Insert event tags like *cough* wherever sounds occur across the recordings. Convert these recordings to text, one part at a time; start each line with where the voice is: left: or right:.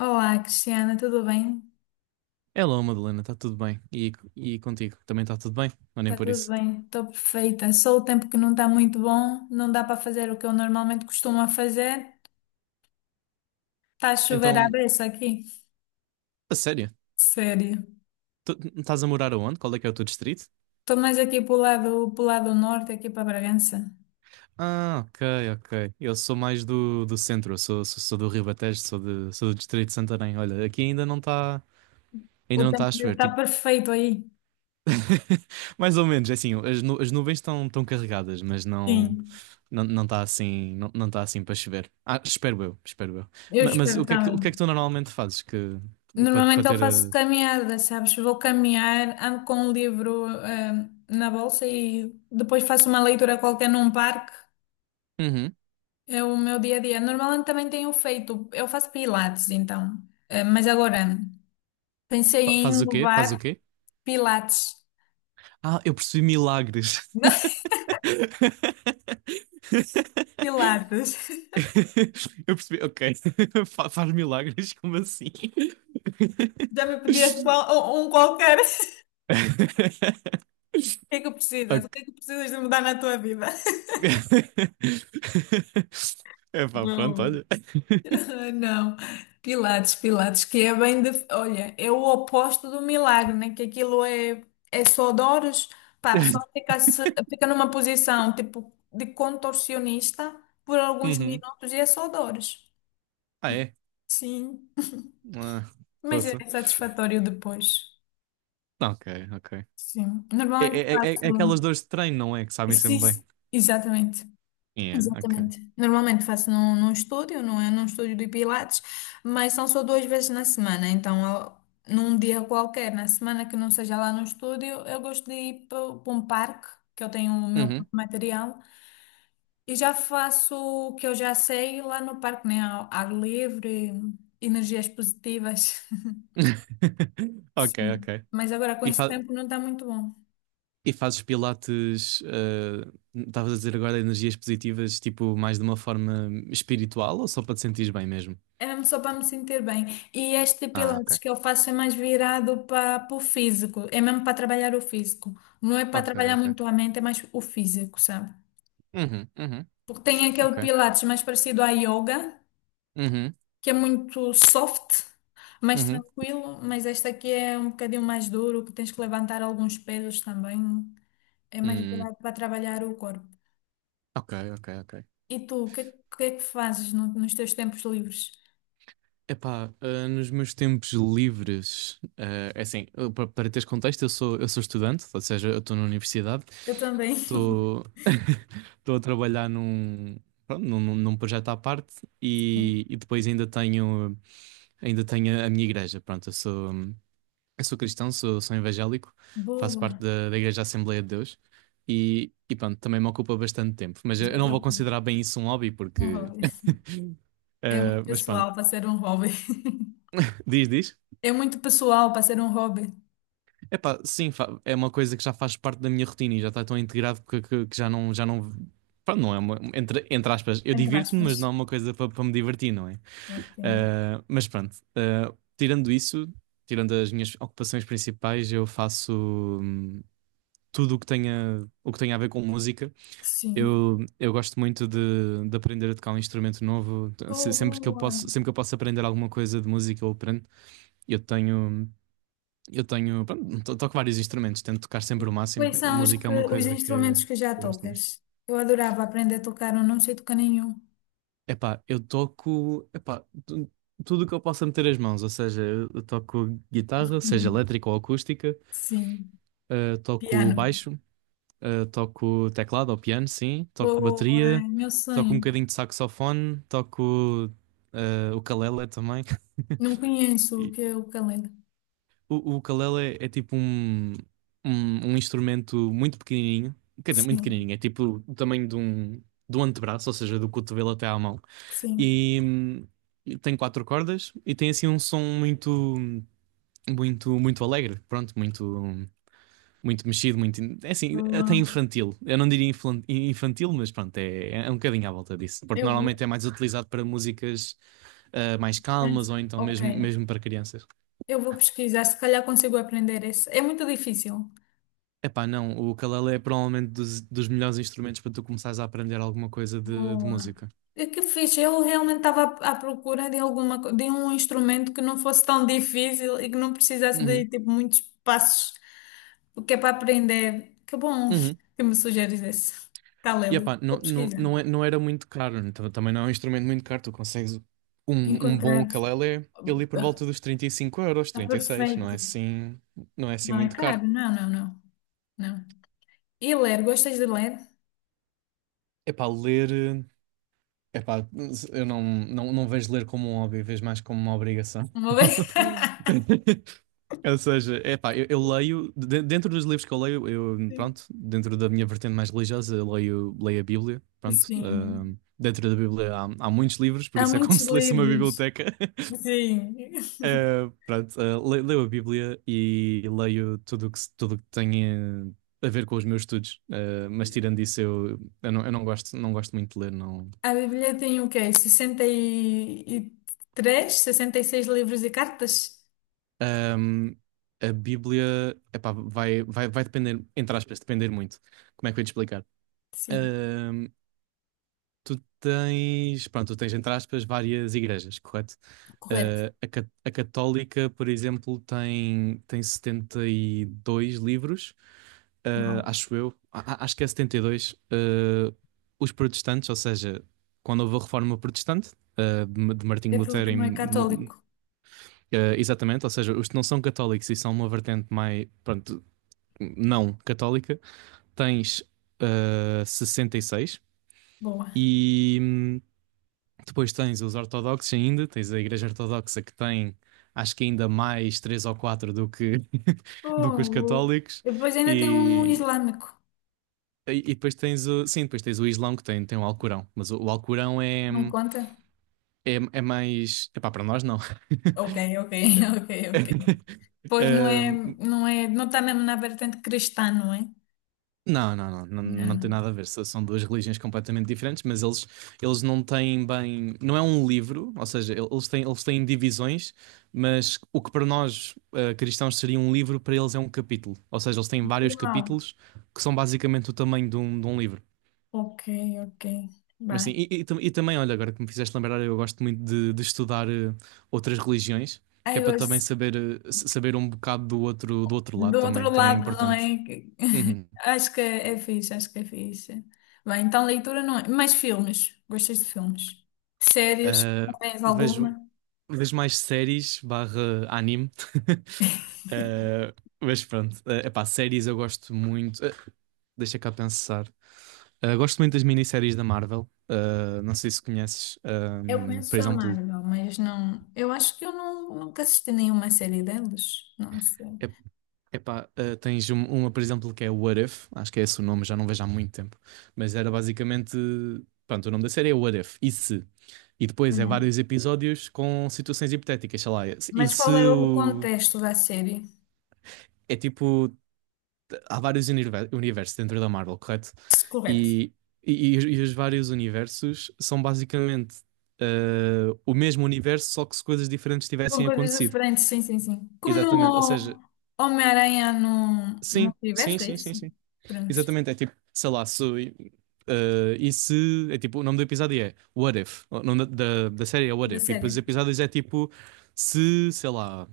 left: Olá, Cristiana, tudo bem?
right: Hello, Madalena, está tudo bem? E contigo? Também está tudo bem? Ou nem
left: Está
right: por
left: tudo
right: isso?
left: bem, estou perfeita. Só o tempo que não está muito bom, não dá para fazer o que eu normalmente costumo a fazer. Está a chover à
right: Então,
left: beça aqui,
right: a sério?
left: sério.
right: Tu estás a morar aonde? Qual é que é o teu distrito?
left: Estou mais aqui para o lado, para lado norte, aqui para Bragança.
right: Ah, ok, ok. Eu sou mais do centro, eu sou do Ribatejo, sou do distrito de Santarém. Olha, aqui ainda não está ainda
left: O
right: não está
left: tempo
right: a
left: deve
right: chover,
left: estar
right: tipo...
left: perfeito aí.
right: *laughs* Mais ou menos, é assim, as nuvens estão carregadas, mas não...
left: Sim,
right: Não, não está assim, não, não está assim para chover. Ah, espero eu, espero eu.
left: eu
right: Mas,
left: espero
right: o que é que, o
left: também.
right: que é que tu normalmente fazes que, para
left: Normalmente eu
right: ter...
left: faço caminhada, sabes? Vou caminhar, ando com um livro, na bolsa e depois faço uma leitura qualquer num parque.
right: Uhum.
left: É o meu dia a dia, normalmente também tenho feito, eu faço pilates então, mas agora pensei em
right: Fazes o quê? Fazes
left: inovar
right: o quê?
left: pilates,
right: Ah, eu percebi milagres.
left: *laughs* não
right: *laughs*
left: pilates,
right: Eu percebi, ok. *laughs* Faz milagres, como assim? *laughs*
left: já me pedias um qualquer, o que é que precisas, o
right: Ok.
left: que é que precisas de mudar na tua vida?
right: *laughs* É pá, pronto,
left: Bom.
right: olha. *laughs*
left: Ah, não, Pilates, Pilates, que é bem de... Olha, é o oposto do milagre, né? Que aquilo é, é só dores. Pá, a pessoa fica, fica numa posição tipo de contorcionista por alguns
right: Uhum.
left: minutos e é só dores.
right: Ah, é?
left: Sim,
right: Ah,
left: mas é
right: poça.
left: satisfatório depois.
right: Ok, ok.
left: Sim,
right: É,
left: normalmente
right: é, é, é aquelas
left: faço.
right: dores de treino, não é? Que sabem
left: Sim,
right: sempre bem.
left: exatamente.
right: Yeah, ok.
left: Exatamente. Normalmente faço num estúdio, não é num estúdio de Pilates, mas são só duas vezes na semana. Então, num dia qualquer, na semana que não seja lá no estúdio, eu gosto de ir para um parque, que eu tenho o meu próprio
right: Uhum.
left: material, e já faço o que eu já sei lá no parque, né? Ao ar livre, energias positivas. *laughs*
right: *laughs* Ok,
left: Sim.
right: ok.
left: Mas agora com
right: E,
left: esse
right: fa-
left: tempo não está muito bom.
right: e fazes pilates, estavas a dizer agora energias positivas, tipo, mais de uma forma espiritual ou só para te sentires bem mesmo?
left: É mesmo só para me sentir bem. E este
right: Ah,
left: pilates
right: ok.
left: que eu faço é mais virado para o físico. É mesmo para trabalhar o físico. Não é para
right: Ok,
left: trabalhar
right: ok.
left: muito a mente, é mais o físico, sabe?
right: Uhum, uhum,
left: Porque tem aquele
right: ok.
left: pilates mais parecido à yoga,
right: Uhum,
left: que é muito soft, mais
right: uhum.
left: tranquilo, mas este aqui é um bocadinho mais duro, que tens que levantar alguns pesos também. É mais
right: Hum,
left: virado para trabalhar o corpo.
right: ok, ok, ok.
left: E tu, o que é que fazes nos teus tempos livres?
right: Epá, nos meus tempos livres, é assim, eu, para teres contexto, eu sou estudante, ou seja, eu estou na universidade,
left: Eu também.
right: estou *laughs* estou a trabalhar num, pronto, num projeto à parte e
left: *laughs*
right: depois ainda tenho. Ainda tenho a minha igreja, pronto, eu sou cristão, sou evangélico, faço parte
left: Boa.
right: da Igreja Assembleia de Deus e pronto, também me ocupa bastante tempo. Mas eu
left: Já
right: não vou
left: estou.
right: considerar bem isso um hobby
left: Um
right: porque...
left: hobby.
right: *laughs*
left: É muito
right: Mas pronto,
left: pessoal para ser um hobby. *laughs*
right: diz, diz.
left: É muito pessoal para ser um hobby.
right: Epá, sim, é uma coisa que já faz parte da minha rotina e já está tão integrado que já não... Pronto, não é uma... Entre aspas, eu
left: Entre
right: divirto-me,
left: aspas.
right: mas não é uma coisa para me divertir, não é?
left: Ok.
right: Mas pronto, tirando isso... Tirando as minhas ocupações principais, eu faço. hum, Tudo o que tenha a ver com música.
left: Sim.
right: Eu gosto muito de aprender a tocar um instrumento novo.
left: Oh,
right: Sempre que eu
left: boa.
right: posso, sempre que eu posso aprender alguma coisa de música, eu aprendo. Eu tenho, eu tenho, pronto, toco vários instrumentos, tento tocar sempre o máximo.
left: Quais são os,
right: Música é
left: que,
right: uma
left: os
right: coisa que
left: instrumentos que já
right: eu gosto mais.
left: tocas? Eu adorava aprender a tocar, eu não sei tocar nenhum.
right: Epá, eu toco, tudo o que eu possa meter as mãos, ou seja, eu toco guitarra, seja
left: *laughs*
right: elétrica ou acústica,
left: Sim.
right: toco
left: Piano.
right: baixo. Toco teclado ou piano, sim. Toco bateria.
left: Boa. Meu
right: Toco um
left: sonho.
right: bocadinho de saxofone. Toco o ukulele também. *laughs*
left: Não conheço o
right: E
left: que é o calenda.
right: o ukulele é tipo um instrumento muito pequenininho. Quer dizer, muito
left: Sim.
right: pequenininho. É tipo o tamanho de do antebraço, ou seja, do cotovelo até à mão.
left: Sim.
right: E tem quatro cordas e tem assim um som muito, muito, muito alegre. Pronto, muito, muito mexido, muito... É assim, até
left: Boa.
right: infantil. Eu não diria infantil, mas pronto, é um bocadinho à volta disso. Porque
left: Eu vou.
right: normalmente é mais utilizado para músicas mais calmas
left: Mas,
right: ou então
left: ok.
right: mesmo, mesmo para crianças.
left: Eu vou pesquisar, se calhar consigo aprender esse. É muito difícil.
right: Epá, não, o ukulele é provavelmente dos melhores instrumentos para tu começares a aprender alguma coisa de
left: Boa.
right: música.
left: E que fixe, eu realmente estava à procura de alguma, de um instrumento que não fosse tão difícil e que não precisasse
right: Uhum,
left: de tipo muitos passos, o que é para aprender. Que bom
right: uhum.
left: que me sugeres esse.
right: E
left: Calelo,
right: epá,
left: vou
right: não, não,
left: pesquisar.
right: não, não era muito caro, então também não é um instrumento muito caro, tu consegues um bom
left: Encontrar.
right: ukulele ali por volta dos 35 euros,
left: Está
right: 36, não é
left: perfeito.
right: assim, não é assim
left: Não é
right: muito caro.
left: caro? Não, não, não, não. E ler, gostas de ler?
right: Epá, ler, Epá, eu não vejo ler como um hobby, vejo mais como uma obrigação.
left: Uma vez?
right: *laughs* Ou seja, epá, eu leio, dentro dos livros que eu leio, eu, pronto,
left: *laughs*
right: dentro da minha vertente mais religiosa, eu leio a Bíblia, pronto.
left: Sim.
right: Dentro da Bíblia há muitos livros, por
left: Há
right: isso é como *laughs*
left: muitos
right: se lesse uma
left: livros.
right: biblioteca. *laughs*
left: Sim.
right: Ah, pronto, leio a Bíblia e leio tudo o que, se- tudo o que tem a ver com os meus estudos. Ah, mas tirando isso, eu não gosto muito de ler, não.
left: A Bíblia tem o quê? 63, 66 livros e cartas?
right: Ahm, a Bíblia, epá, vai depender, entre aspas, depender muito. Como é que eu ia te explicar?
left: Sim,
right: Ahm, Tu tens, pronto, tu tens, entre aspas, várias igrejas, correto?
left: correto.
right: Ah, a católica, por exemplo, tem 72 livros, ah,
left: Bom,
right: acho eu. Acho que é 72. Ah, os protestantes, ou seja, quando houve a reforma protestante, de Martinho
left: é tudo
right: Lutero
left: que não é
right: em
left: católico.
right: exatamente, ou seja, os que não são católicos e são uma vertente mais, pronto, não católica, tens 66 e seis
left: Boa.
right: e depois tens os ortodoxos ainda, tens a Igreja Ortodoxa que tem acho que ainda mais três ou quatro do que, *laughs* do que os
left: Bom,
right: católicos
left: e depois ainda tem um
right: e,
left: islâmico.
right: e depois tens o, sim, depois tens o Islão que tem o Alcorão, mas o Alcorão é,
left: Não conta?
right: é, é mais, epá, para nós não.
left: Ok, ok, *laughs* ok, ok.
right: *laughs*
left: Pois não é,
right: Um,
left: não é, não está mesmo na vertente cristã, não é?
right: Não, não, não, não, não tem
left: Não.
right: nada a ver. São duas religiões completamente diferentes, mas eles não têm bem. Não é um livro, ou seja, eles têm divisões, mas o que para nós, cristãos seria um livro, para eles é um capítulo. Ou seja, eles têm vários
left: Uau.
right: capítulos que são basicamente o tamanho de um livro.
left: Ok, ok.
right: Mas sim,
left: Bem.
right: e também, olha, agora que me fizeste lembrar, eu gosto muito de estudar outras religiões, que é
left: Aí
right: para também
left: hoje.
right: saber, saber um bocado do outro lado
left: Do
right: também.
left: outro
right: Também é
left: lado, não
right: importante.
left: é? *laughs*
right: Uhum.
left: Acho que é fixe, acho que é fixe. Bem, então leitura não é. Mais filmes. Gostas de filmes? Séries?
right: Ah,
left: Tens
right: vejo.
left: alguma?
right: Vês mais séries barra anime. *laughs* Eh, mas pronto, é séries eu gosto muito. Deixa cá pensar. Gosto muito das minisséries da Marvel. Não sei se conheces.
left: Eu
right: Por
left: conheço a
right: exemplo,
left: Marvel, mas não. Eu acho que eu não, nunca assisti nenhuma série delas. Não sei.
right: é, tens uma, por exemplo, que é What If. Acho que é esse o nome, já não vejo há muito tempo. Mas era basicamente. Pronto, o nome da série é What If. E se? E depois é
left: Hum.
right: vários episódios com situações hipotéticas, sei lá. E
left: Mas
right: se
left: qual é o
right: o.
left: contexto da série?
right: É tipo. Há vários universos dentro da Marvel, correto?
left: Se correto.
right: E, e os vários universos são basicamente o mesmo universo, só que se coisas diferentes
left: Com
right: tivessem
left: coisas
right: acontecido.
left: diferentes, sim, sim, sim. Como
right: Exatamente, ou
left: no
right: seja,
left: Homem-Aranha no
right: sim, sim,
left: multiverso, é
right: sim, sim,
left: isso?
right: sim.
left: Pronto.
right: Exatamente, é tipo, sei lá, se, eh, e se, é tipo, o nome do episódio é What If, o nome da série é What
left: Da
right: If, e depois os
left: série.
right: episódios é tipo, se, sei lá.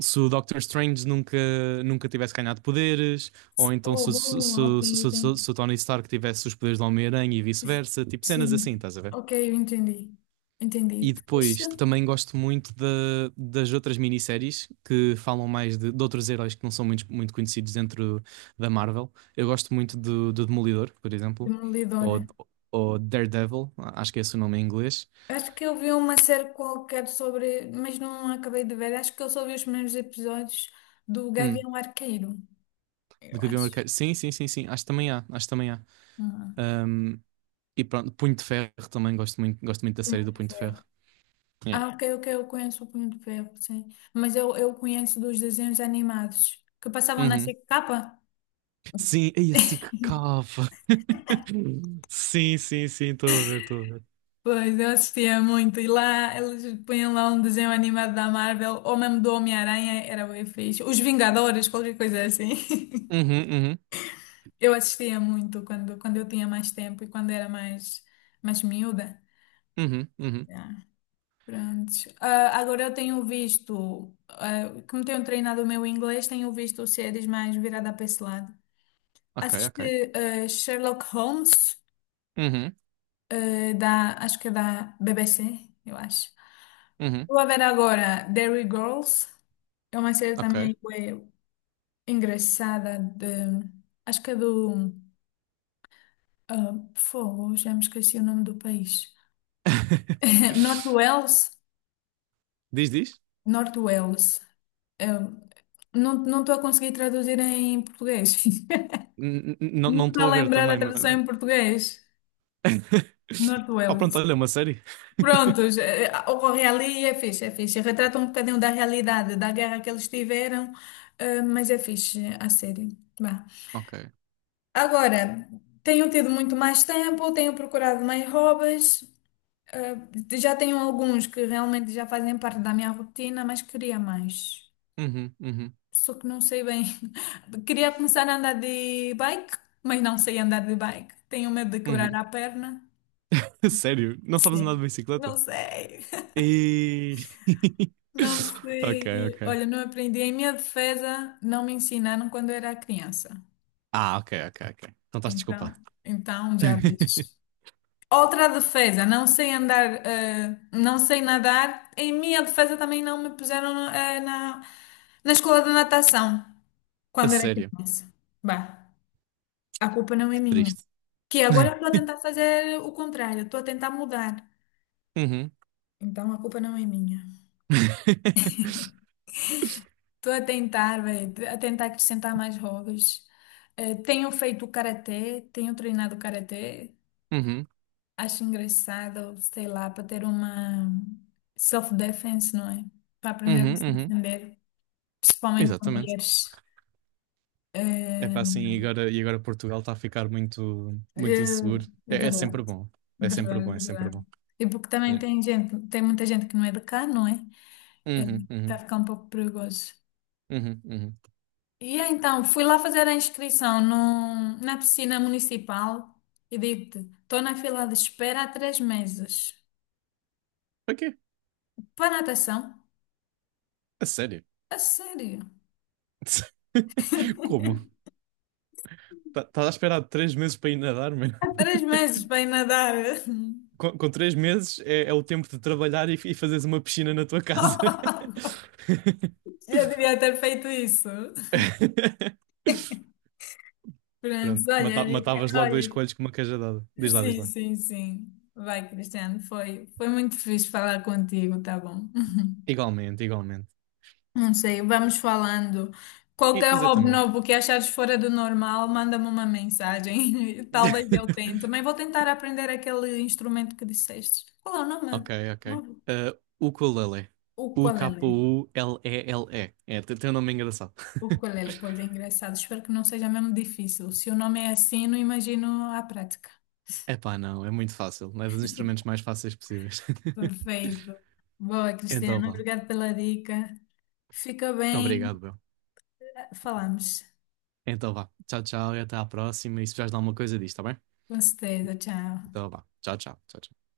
right: Se o Doctor Strange nunca tivesse ganhado poderes, ou então
left: Oh,
right: se, se, se,
left: boa, ok,
right: se,
left: ok.
right: se- se o Tony Stark tivesse os poderes do Homem-Aranha e vice-versa, tipo cenas assim,
left: Sim.
right: estás a ver?
left: Ok, eu entendi.
right: E
left: Entendi. Fixe.
right: depois também gosto muito das outras minisséries que falam mais de outros heróis que não são muito, muito conhecidos dentro da Marvel. Eu gosto muito do Demolidor, por exemplo,
left: Demolidor.
right: ou, ou Daredevil, acho que é esse o nome em inglês.
left: Acho que eu vi uma série qualquer sobre, mas não acabei de ver. Acho que eu só vi os primeiros episódios do
right: Hum,
left: Gavião Arqueiro,
right: do
left: eu
right: Gavião
left: acho.
right: Arqueiro. Sim, sim, sim, sim, acho que também há.
left: Ah,
right: E pronto, Punho de Ferro também gosto muito da série
left: Punho
right: do
left: de
right: Punho de
left: Ferro.
right: Ferro. Yeah.
left: Ah, ok, ok, eu conheço o Punho de Ferro, sim. Mas eu conheço dos desenhos animados que passavam na
right: Uhum.
left: SIC-Capa.
right: Sim, aí assim que cava. *laughs* Sim, sim, sim, estou a ver, estou a ver.
left: Pois, eu assistia muito e lá eles punham lá um desenho animado da Marvel ou mesmo do Homem-Aranha, era bem fixe. Os Vingadores, qualquer coisa assim. *laughs*
right: Uhum, uhum,
left: Eu assistia muito quando eu tinha mais tempo e quando era mais miúda.
right: uhum, uhum.
left: Yeah. Prontos. Ah, agora eu tenho visto, ah, como tenho treinado o meu inglês, tenho visto séries mais virada para esse lado.
right: Ok, ok.
left: Assisti, ah, Sherlock Holmes,
right: Uhum,
left: ah, da, acho que é da BBC, eu acho.
right: uhum,
left: Vou ver agora Derry Girls. É uma série
right: ok.
left: também ué, engraçada de... Acho que é do... ah, fogo, já me esqueci o nome do país.
right: *laughs*
left: *laughs* North Wales?
right: Diz, diz?
left: North Wales. Eu não estou a conseguir traduzir em português. *laughs*
right: Não
left: Não
right: não
left: estou
right: estou
left: a
right: a ver
left: lembrar da
right: também,
left: tradução em português.
right: *laughs*
left: North
right: Oh, pronto,
left: Wales.
right: olha, é uma série. *laughs*
left: Prontos, ocorre ali e é fixe, é fixe. Retrata um bocadinho da realidade, da guerra que eles tiveram, mas é fixe a série. Vá.
right: Ok.
left: Agora, tenho tido muito mais tempo, tenho procurado mais hobbies, eh, já tenho alguns que realmente já fazem parte da minha rotina, mas queria mais.
right: Uhum, uhum,
left: Só que não sei bem. *laughs* Queria começar a andar de bike, mas não sei andar de bike. Tenho medo de quebrar
right: uhum.
left: a perna.
right: *laughs* Sério? Não sabes andar de
left: Sim.
right: bicicleta?
left: Não sei. *laughs*
right: E...
left: Não
right: *laughs* Ok,
left: sei.
right: ok.
left: Olha, não aprendi. Em minha defesa, não me ensinaram quando eu era criança.
right: Ah, ok, ok, ok. Então estás desculpado.
left: Então, então já vejo.
right: *laughs*
left: Outra defesa, não sei andar, não sei nadar. Em minha defesa também não me puseram na escola de natação
right: A
left: quando era
right: sério,
left: criança. Bah, a culpa não é
right: que
left: minha.
right: triste.
left: Que agora eu estou a
right: *laughs*
left: tentar fazer o contrário, estou a tentar mudar.
right: Uhum.
left: Então a culpa não é minha.
right: *laughs*
left: Estou a tentar, véi, a tentar acrescentar mais hobbies. Tenho feito karatê, tenho treinado karatê.
right: Uhum,
left: Acho engraçado, sei lá, para ter uma self-defense, não é? Para aprender a
right: uhum,
left: se
right: uhum.
left: defender, principalmente com
right: Exatamente.
left: mulheres.
right: É
left: É,
right: para assim, e agora Portugal está a ficar muito,
left: é,
right: muito inseguro.
left: é
right: É sempre
left: verdade,
right: bom. É sempre
left: verdade,
right: bom, é sempre bom.
left: verdade. E porque também
right: É.
left: tem gente, tem muita gente que não é de cá, não é? É,
right: Uhum,
left: Está a
right: uhum,
left: ficar um pouco perigoso.
right: uhum, uhum.
left: E então, fui lá fazer a inscrição no, na piscina municipal e digo-te, estou na fila de espera há 3 meses.
right: Para quê?
left: Para a natação?
right: A sério?
left: A sério?
right: *laughs* Como? Tá, estás a esperar 3 meses para ir nadar, mano?
left: Há 3 meses para ir nadar.
right: Com 3 meses é o tempo de trabalhar e fazeres uma piscina na tua casa.
left: *laughs*
right: *laughs*
left: Já devia ter feito isso.
right: *laughs*
left: Pronto,
right: Pronto,
left: olha, Rica,
right: matavas logo dois
left: olha,
right: coelhos com uma cajadada. Diz lá, diz
left: sim,
right: lá.
left: sim, sim. Vai, Cristiano, foi muito fixe falar contigo, tá bom?
right: Igualmente, igualmente.
left: Não sei, vamos falando. Qualquer hobby
right: Exatamente.
left: novo que achares fora do normal, manda-me uma mensagem. *laughs* Talvez eu tente.
right: *laughs*
left: Também vou tentar aprender aquele instrumento que disseste. Qual é o nome?
right: Ok, ok.
left: Não-
right: O ukulele.
left: O qual é? Né?
right: Ukulele. É, tem um nome engraçado. *laughs*
left: Ukulele, pois é engraçado. Espero que não seja mesmo difícil. Se o nome é assim, não imagino a prática. *laughs*
right: Epá, não, é muito fácil. É dos instrumentos mais fáceis possíveis. *laughs*
left: Perfeito. Boa,
right: Então
left: Cristiano.
right: vá.
left: Obrigada pela dica. Fica bem.
right: Obrigado, Bel.
left: Falamos.
right: Então vá. Tchau, tchau e até à próxima. E se precisares de alguma coisa disto, tá bem?
left: Com certeza.
right: Então
left: Tchau.
right: vá. Tchau, tchau. Tchau, tchau.